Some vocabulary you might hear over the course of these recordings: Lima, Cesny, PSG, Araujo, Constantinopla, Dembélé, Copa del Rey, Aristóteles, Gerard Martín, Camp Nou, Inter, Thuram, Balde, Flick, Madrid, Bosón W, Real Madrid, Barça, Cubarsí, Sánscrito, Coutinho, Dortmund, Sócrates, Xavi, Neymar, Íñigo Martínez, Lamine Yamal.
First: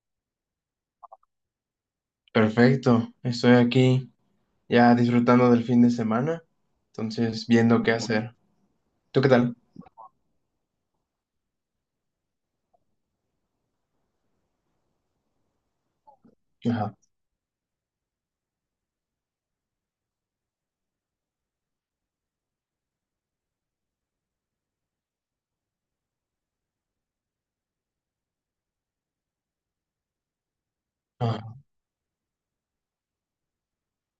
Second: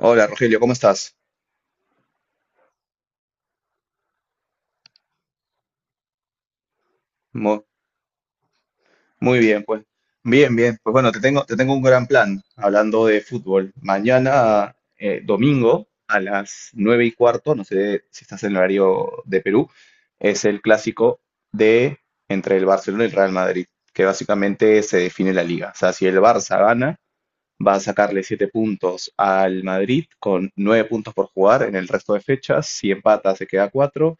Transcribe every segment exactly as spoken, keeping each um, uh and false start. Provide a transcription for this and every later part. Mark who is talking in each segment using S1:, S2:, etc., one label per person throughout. S1: Hola Rogelio, ¿cómo estás?
S2: Perfecto, estoy aquí ya disfrutando del fin de semana, entonces
S1: Mu-
S2: viendo qué hacer. ¿Tú qué
S1: Muy
S2: tal?
S1: bien, pues. Bien, bien. Pues bueno, te tengo, te tengo un gran plan hablando de fútbol. Mañana, eh, domingo, a las
S2: Ajá.
S1: nueve y cuarto, no sé si estás en el horario de Perú, es el clásico de entre el Barcelona y el Real Madrid, que básicamente se define la liga. O sea, si el Barça gana, va a sacarle siete puntos al Madrid con nueve puntos por
S2: Ah,
S1: jugar en el resto de fechas. Si empata, se queda cuatro.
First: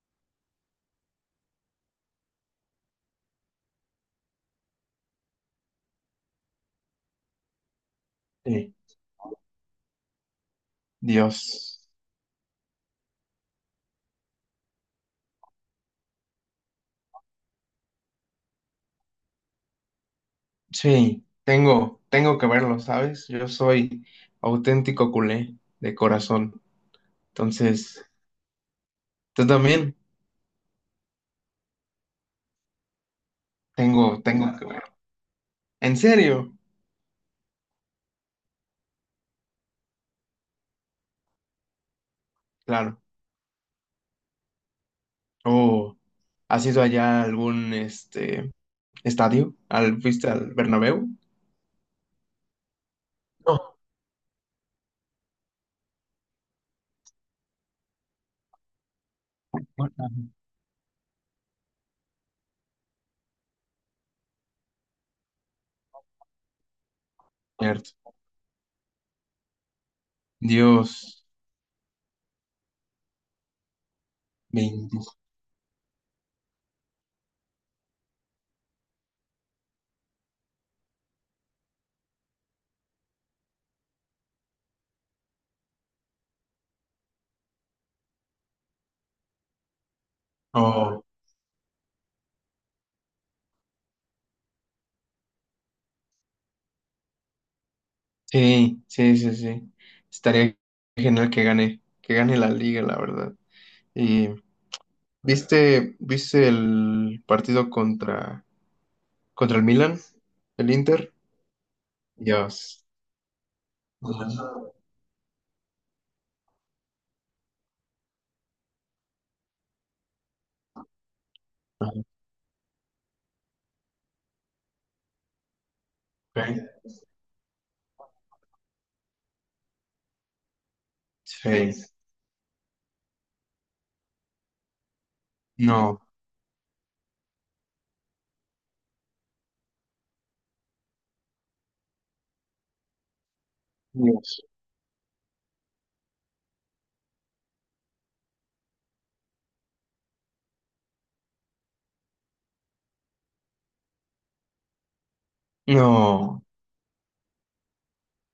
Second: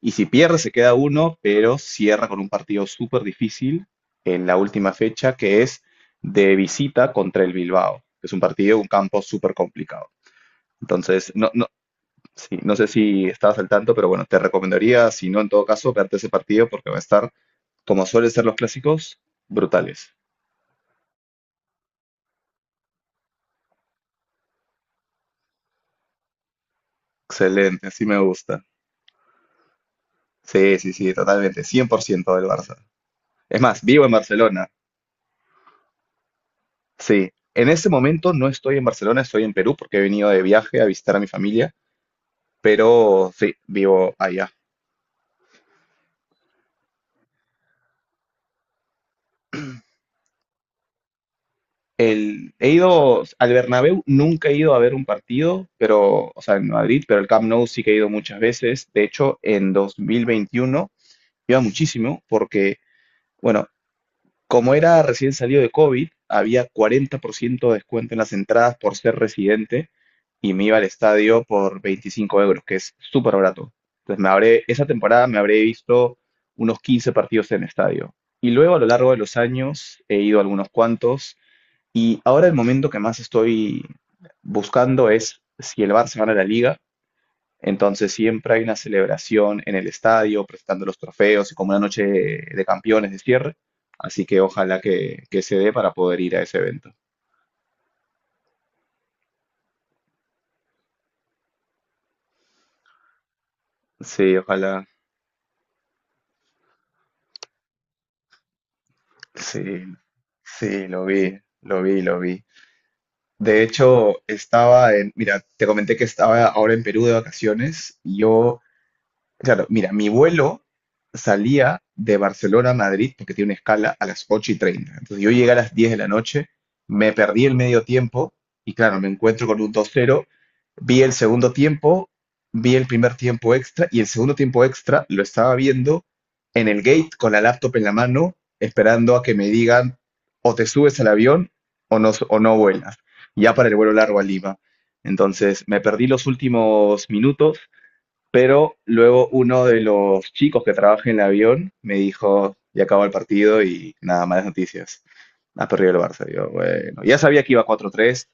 S1: Y si pierde, se queda uno, pero cierra con un partido súper difícil en la última fecha, que es de visita contra el Bilbao, que es un
S2: sí,
S1: partido, un campo súper complicado. Entonces, no, no,
S2: Dios.
S1: sí, no sé si estabas al tanto, pero bueno, te recomendaría, si no, en todo caso, verte ese partido porque va a estar, como suelen ser los clásicos, brutales.
S2: Sí, tengo, tengo que verlo, ¿sabes? Yo soy auténtico culé de corazón,
S1: Excelente, así
S2: entonces
S1: me gusta.
S2: tú también
S1: Sí, sí, sí, totalmente, cien por ciento del Barça. Es más, vivo en
S2: tengo, tengo que
S1: Barcelona.
S2: verlo. ¿En serio?
S1: Sí, en ese momento no estoy en Barcelona, estoy en Perú porque he venido de viaje a visitar a mi familia,
S2: Claro.
S1: pero sí, vivo allá.
S2: Oh, ¿has ido allá a algún este estadio? ¿Al, fuiste al Bernabéu?
S1: El, he ido al
S2: No,
S1: Bernabéu, nunca he ido a ver un partido, pero, o sea, en Madrid, pero el Camp Nou sí que he ido muchas veces. De hecho, en dos mil
S2: bueno.
S1: veintiuno iba muchísimo porque, bueno, como era recién salido de COVID, había cuarenta por ciento de
S2: Cierto.
S1: descuento en las entradas por ser residente y me iba al
S2: Dios,
S1: estadio por veinticinco euros, que es súper barato. Entonces me habré, esa
S2: bendito.
S1: temporada me habré visto unos quince partidos en estadio. Y luego a lo largo de los años he ido a algunos cuantos y ahora el momento que más estoy buscando es si el Barça gana la Liga, entonces siempre hay una celebración en el estadio, presentando los
S2: Oh.
S1: trofeos y como una noche de campeones de cierre. Así que ojalá que, que se dé para poder ir a ese evento.
S2: Sí, sí, sí, sí. Estaría genial que gane, que gane la liga, la verdad. Y
S1: Sí, ojalá.
S2: ¿viste, viste el partido contra, contra el
S1: Sí,
S2: Milan? ¿El
S1: sí, lo
S2: Inter?
S1: vi, lo vi, lo vi.
S2: Dios.
S1: De hecho,
S2: Ajá.
S1: estaba en, mira, te comenté que estaba ahora en Perú de vacaciones. Yo, claro, mira, mi vuelo salía de Barcelona a Madrid, porque tiene una escala, a las ocho y treinta. Entonces yo llegué a las diez de la noche,
S2: Ok.
S1: me perdí el medio tiempo y claro, me encuentro con un dos cero, vi el segundo
S2: Sí.
S1: tiempo, vi el primer tiempo extra y el segundo tiempo extra lo estaba
S2: No.
S1: viendo en el gate con la laptop en la mano, esperando a que me digan o te subes al avión o no, s- o no vuelas, ya para el vuelo largo a
S2: Dios.
S1: Lima. Entonces me perdí los últimos minutos, pero luego uno de los chicos que trabaja en el avión me dijo, ya acabó el partido y nada, malas noticias. Ha perdido el Barça.
S2: No.
S1: Yo, bueno, ya sabía que iba cuatro a tres,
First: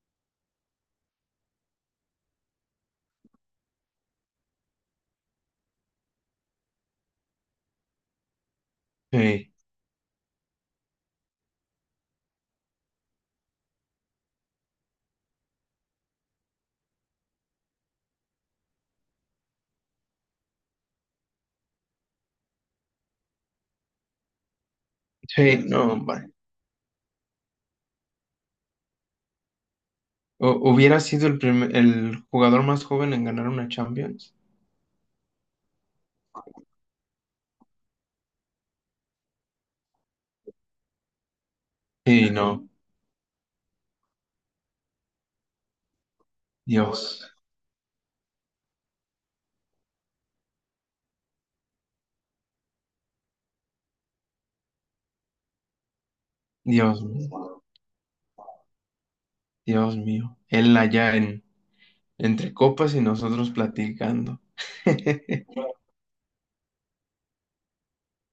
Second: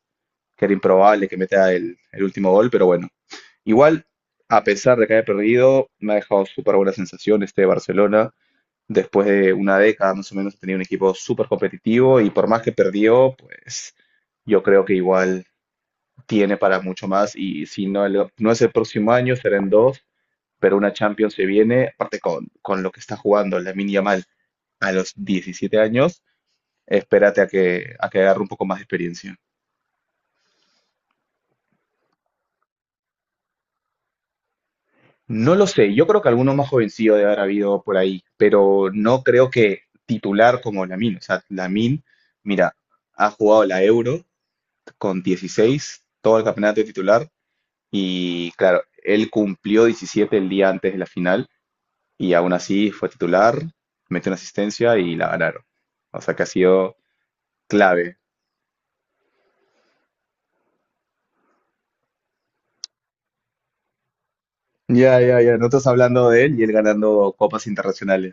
S1: que era improbable que meta el, el último gol, pero bueno. Igual, a pesar de que haya perdido, me ha dejado súper buena sensación este Barcelona. Después de
S2: Sí.
S1: una década más o menos tenía un equipo súper competitivo y por más que perdió, pues yo creo que igual tiene para mucho más y si no, el- no es el próximo año, será en dos, pero una Champions se viene, aparte con, con lo que está jugando Lamine Yamal a los
S2: Sí,
S1: diecisiete
S2: no,
S1: años,
S2: hombre.
S1: espérate a que, a que agarre un poco más de experiencia.
S2: Hu- ¿Hubiera sido el primer- el jugador más joven en ganar una Champions?
S1: No lo sé, yo creo que alguno más jovencillo debe haber habido por ahí, pero no creo que titular como Lamine. O sea, Lamine,
S2: Sí, no.
S1: mira, ha jugado la Euro con dieciséis, todo el campeonato de
S2: Dios.
S1: titular, y claro, él cumplió diecisiete el día antes de la final, y aún así fue titular, metió una asistencia y la ganaron. O sea que ha sido
S2: Dios mío.
S1: clave.
S2: Dios mío. Él allá en entre copas y nosotros platicando.
S1: Ya, ya, ya. No estás hablando de él y él ganando copas internacionales.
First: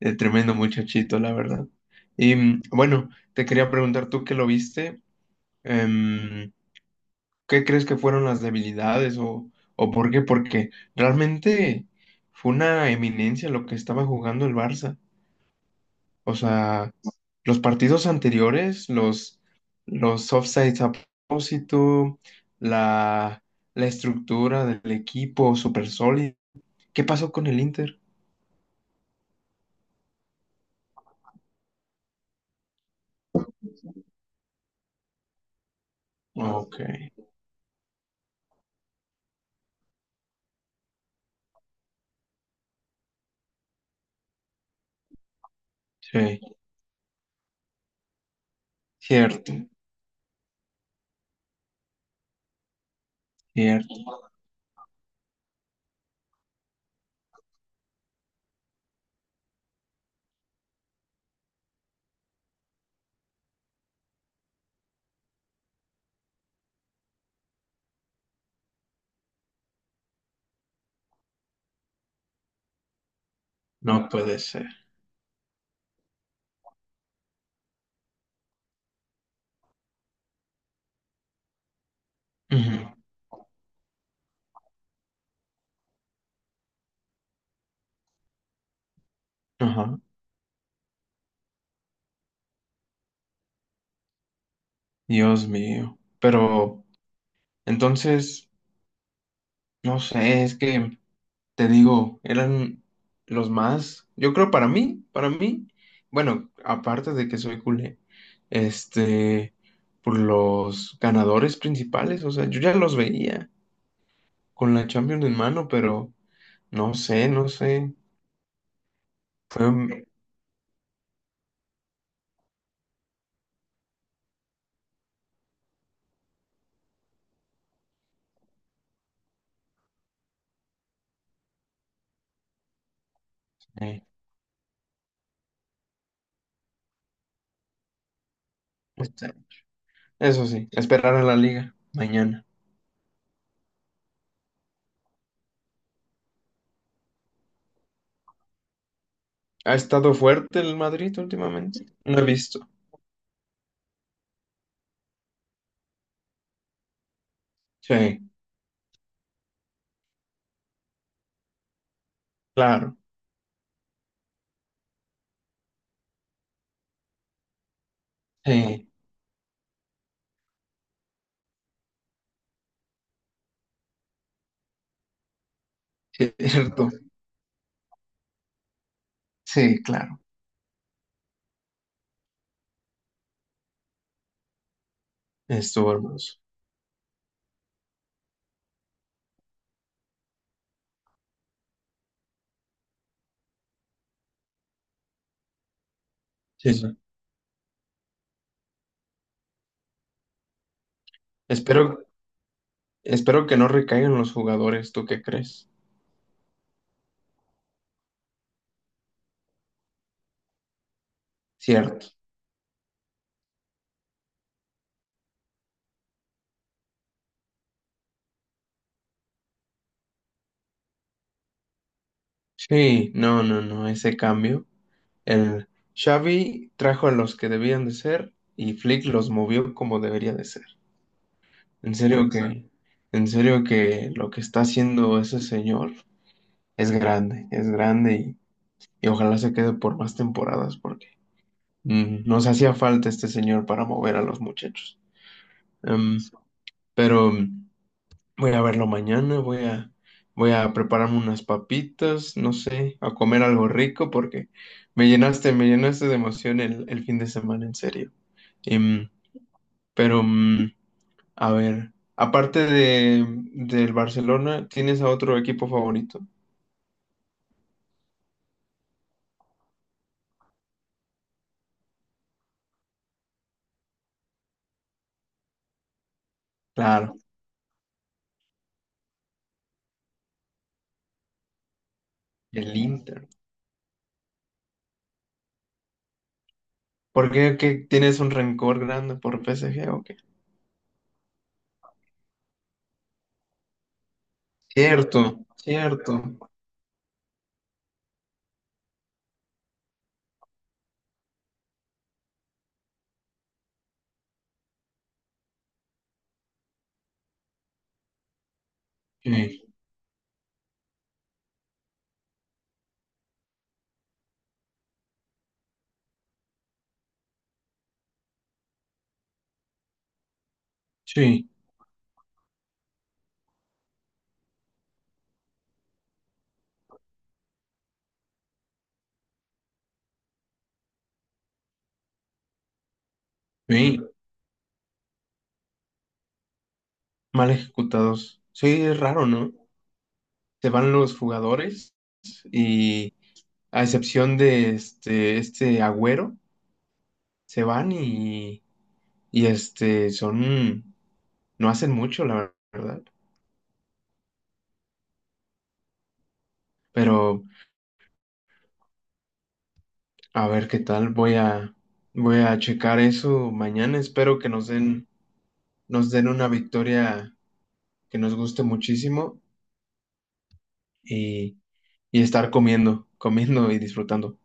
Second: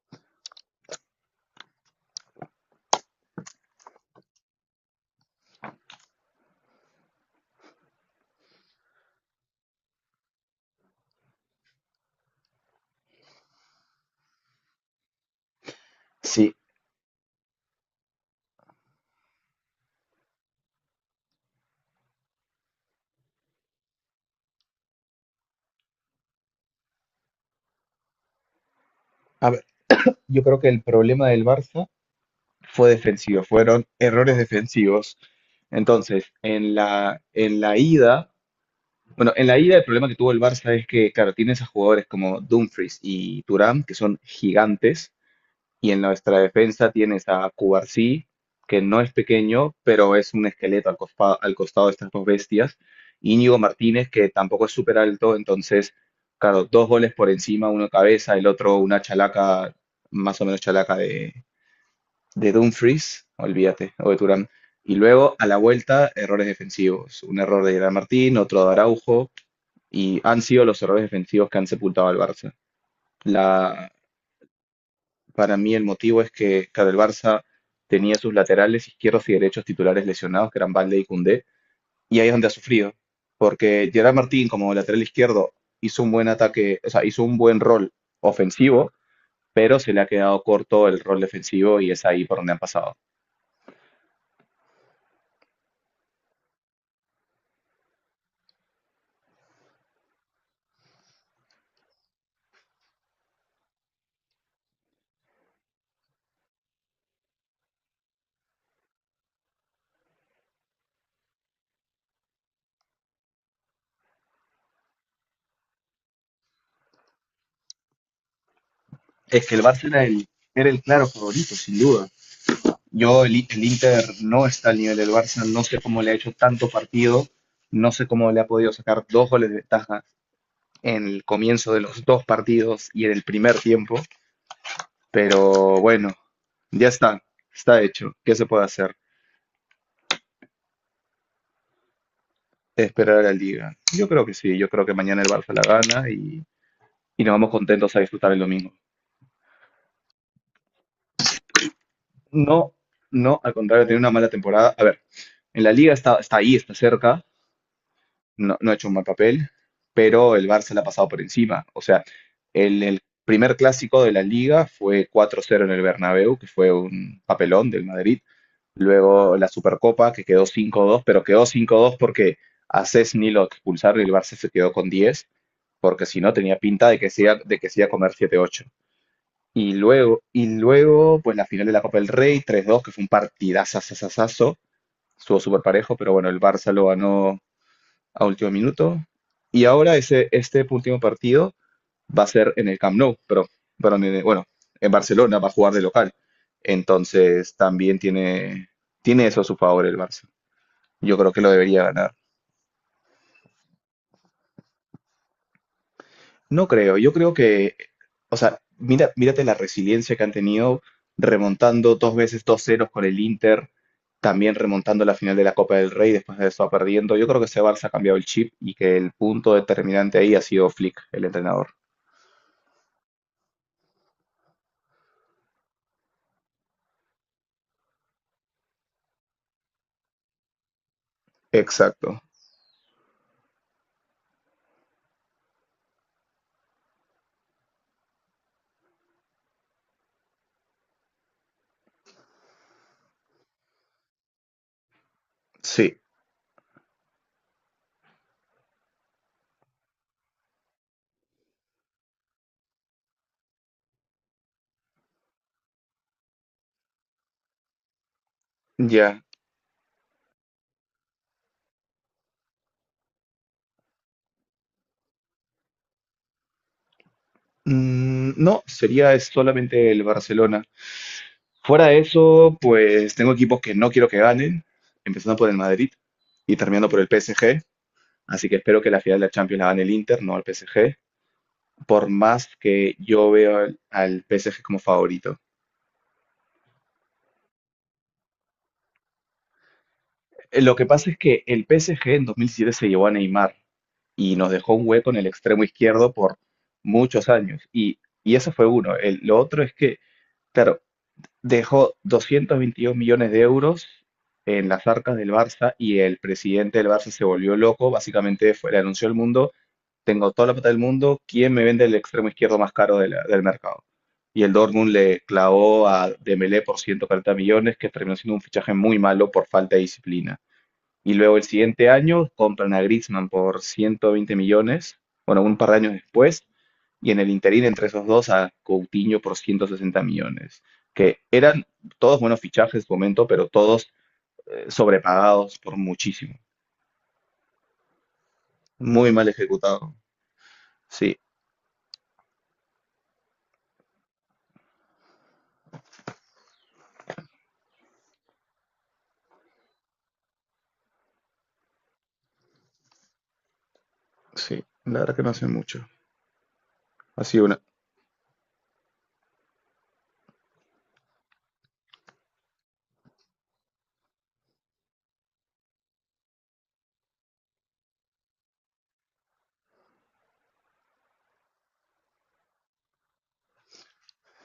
S2: El tremendo muchachito, la verdad. Y mm, bueno, te quería preguntar tú que lo viste, em, ¿qué crees que fueron las debilidades o, o por qué? Porque realmente fue una eminencia lo que estaba jugando el Barça. O
S1: Sí.
S2: sea, los partidos anteriores, los, los offsides a propósito, la, la estructura del equipo súper sólida. ¿Qué pasó con el Inter?
S1: A ver, yo creo que el problema del Barça fue defensivo, fueron errores defensivos. Entonces, en
S2: Ok,
S1: la, en la ida, bueno, en la ida el problema que tuvo el Barça es que, claro, tiene a jugadores como Dumfries y Thuram, que son gigantes, y en nuestra
S2: sí,
S1: defensa tienes a Cubarsí, que no es
S2: cierto,
S1: pequeño, pero es un esqueleto al, cospa- al costado de estas dos bestias. Íñigo Martínez,
S2: cierto,
S1: que tampoco es súper alto, entonces, claro, dos goles por encima, uno cabeza, el otro una chalaca, más o menos chalaca de, de Dumfries, olvídate, o de Turán. Y luego, a la vuelta, errores defensivos. Un error de Gerard Martín, otro de Araujo, y han sido los errores defensivos que han sepultado al Barça. La,
S2: no puede ser.
S1: para mí el motivo es que, claro, el Barça tenía sus laterales izquierdos y derechos titulares lesionados, que eran Balde y Koundé, y ahí es donde ha
S2: Ujú.
S1: sufrido, porque Gerard Martín como lateral izquierdo hizo un buen ataque, o sea, hizo un buen rol ofensivo, pero se
S2: Ajá.
S1: le ha quedado corto el rol defensivo y es ahí por donde han pasado.
S2: Dios mío. Pero entonces, no sé, es que te digo, eran los más, yo creo para mí, para mí, bueno, aparte de que soy culé, este, por los ganadores principales, o sea, yo ya los veía con la Champions en mano, pero no sé, no sé,
S1: Es que el
S2: fue,
S1: Barça era
S2: un-
S1: el, era el claro favorito, sin duda. Yo, el, el Inter no está al nivel del Barça, no sé cómo le ha hecho tanto partido, no sé cómo le ha podido sacar dos goles de ventaja en el comienzo de los dos partidos y en el primer tiempo,
S2: eh,
S1: pero bueno, ya está, está hecho. ¿Qué se puede hacer?
S2: este, eso sí, esperar a la liga mañana.
S1: Esperar a la liga. Yo creo que sí, yo creo que mañana el Barça la gana y, y nos vamos contentos a disfrutar el domingo.
S2: ¿Ha estado fuerte el Madrid últimamente? No he visto.
S1: No, no, al contrario, tener una mala temporada. A ver, en la liga está, está ahí, está cerca,
S2: Sí,
S1: no, no ha hecho un mal papel, pero el Barça le ha pasado por encima. O sea, el,
S2: claro.
S1: el primer clásico de la liga fue cuatro cero en el Bernabéu, que fue un papelón del Madrid.
S2: Sí,
S1: Luego la Supercopa, que quedó cinco dos, pero quedó cinco dos porque a Cesny lo expulsaron y el Barça se quedó con diez, porque si no
S2: sí, es
S1: tenía
S2: cierto.
S1: pinta de que se iba, de que se iba a comer siete ocho. Y
S2: Sí,
S1: luego,
S2: claro.
S1: y luego, pues la final de la Copa del Rey, tres dos, que fue un partidazo, estuvo súper
S2: Estuvo
S1: parejo, pero bueno,
S2: hermoso.
S1: el Barça lo ganó a último minuto. Y ahora ese, este último partido va a ser en el Camp Nou, pero, pero en el- bueno, en Barcelona va a jugar de local.
S2: Sí, sí.
S1: Entonces también tiene, tiene eso a su favor el Barça. Yo creo que lo debería
S2: Espero,
S1: ganar.
S2: espero que no recaigan los jugadores, ¿tú qué crees?
S1: No creo, yo creo que, o sea, mira, mírate la resiliencia que han tenido remontando
S2: Cierto.
S1: dos veces dos ceros con el Inter, también remontando la final de la Copa del Rey después de eso perdiendo. Yo creo que ese Barça ha cambiado el chip y que el punto determinante ahí ha sido Flick, el entrenador.
S2: Sí, no, no, no, ese cambio. El Xavi trajo a los que debían de ser y Flick los movió como debería de ser. En
S1: Exacto.
S2: serio que, en serio que lo que está haciendo ese señor es grande, es grande y, y ojalá se quede por más temporadas porque Mm, nos hacía falta este señor para mover a los muchachos.
S1: Sí,
S2: Em, pero mm, voy a verlo mañana, voy a, voy a prepararme unas papitas, no sé, a comer algo rico porque me llenaste, me llenaste de emoción el, el fin de semana, en serio. Em,
S1: ya.
S2: pero, mm, a ver, aparte de, mm, del Barcelona, ¿tienes a otro equipo favorito?
S1: Mm, no, sería es solamente el Barcelona. Fuera de eso, pues tengo equipos que no quiero que ganen, empezando por el Madrid y terminando por el
S2: Claro,
S1: P S G. Así que espero que la final de la Champions la gane el Inter, no el P S G, por más
S2: el
S1: que
S2: Inter.
S1: yo veo al, al P S G como favorito.
S2: ¿Por qué, qué tienes un rencor grande por P S G o qué?
S1: Eh, Lo que pasa es que el P S G en dos mil siete se llevó a Neymar y nos dejó un hueco en el
S2: Cierto,
S1: extremo izquierdo
S2: cierto.
S1: por muchos años. Y, y eso fue uno. El- lo otro es que, claro, dejó doscientos veintidós millones de euros en las arcas del Barça y el presidente del Barça se volvió loco, básicamente fue, le anunció al mundo,
S2: Sí.
S1: tengo toda la plata del mundo, ¿quién me vende el extremo izquierdo más caro de la- del mercado? Y el Dortmund le clavó a Dembélé por ciento cuarenta millones, que terminó siendo un fichaje muy malo por falta de disciplina. Y luego el
S2: Sí,
S1: siguiente año compran a Griezmann por ciento veinte millones, bueno, un par de años después, y en el interín entre esos dos a Coutinho por ciento sesenta millones, que eran todos buenos fichajes, momento, pero todos
S2: sí,
S1: eh, sobrepagados por muchísimo.
S2: mal ejecutados. Sí, es
S1: Muy
S2: raro,
S1: mal
S2: ¿no?
S1: ejecutado.
S2: Se van
S1: Sí,
S2: los jugadores y a excepción de este, este Agüero, se van y, y este son, no hacen mucho, la verdad.
S1: sí, la verdad que no hace mucho. Así
S2: Pero
S1: una.
S2: a ver qué tal, voy a, voy a checar eso mañana. Espero que nos den, nos den una victoria que nos guste muchísimo y, y estar comiendo, comiendo y disfrutando.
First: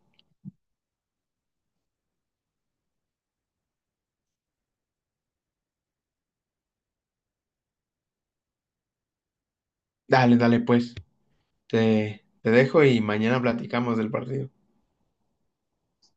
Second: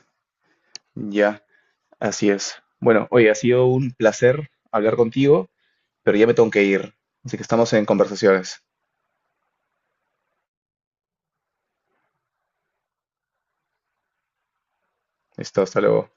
S1: Ya, así es. Bueno, oye, ha sido un placer hablar contigo, pero ya me tengo que ir. Así que estamos en conversaciones.
S2: Dale, dale, pues. Te, te dejo y mañana platicamos del partido.
S1: Listo, hasta luego.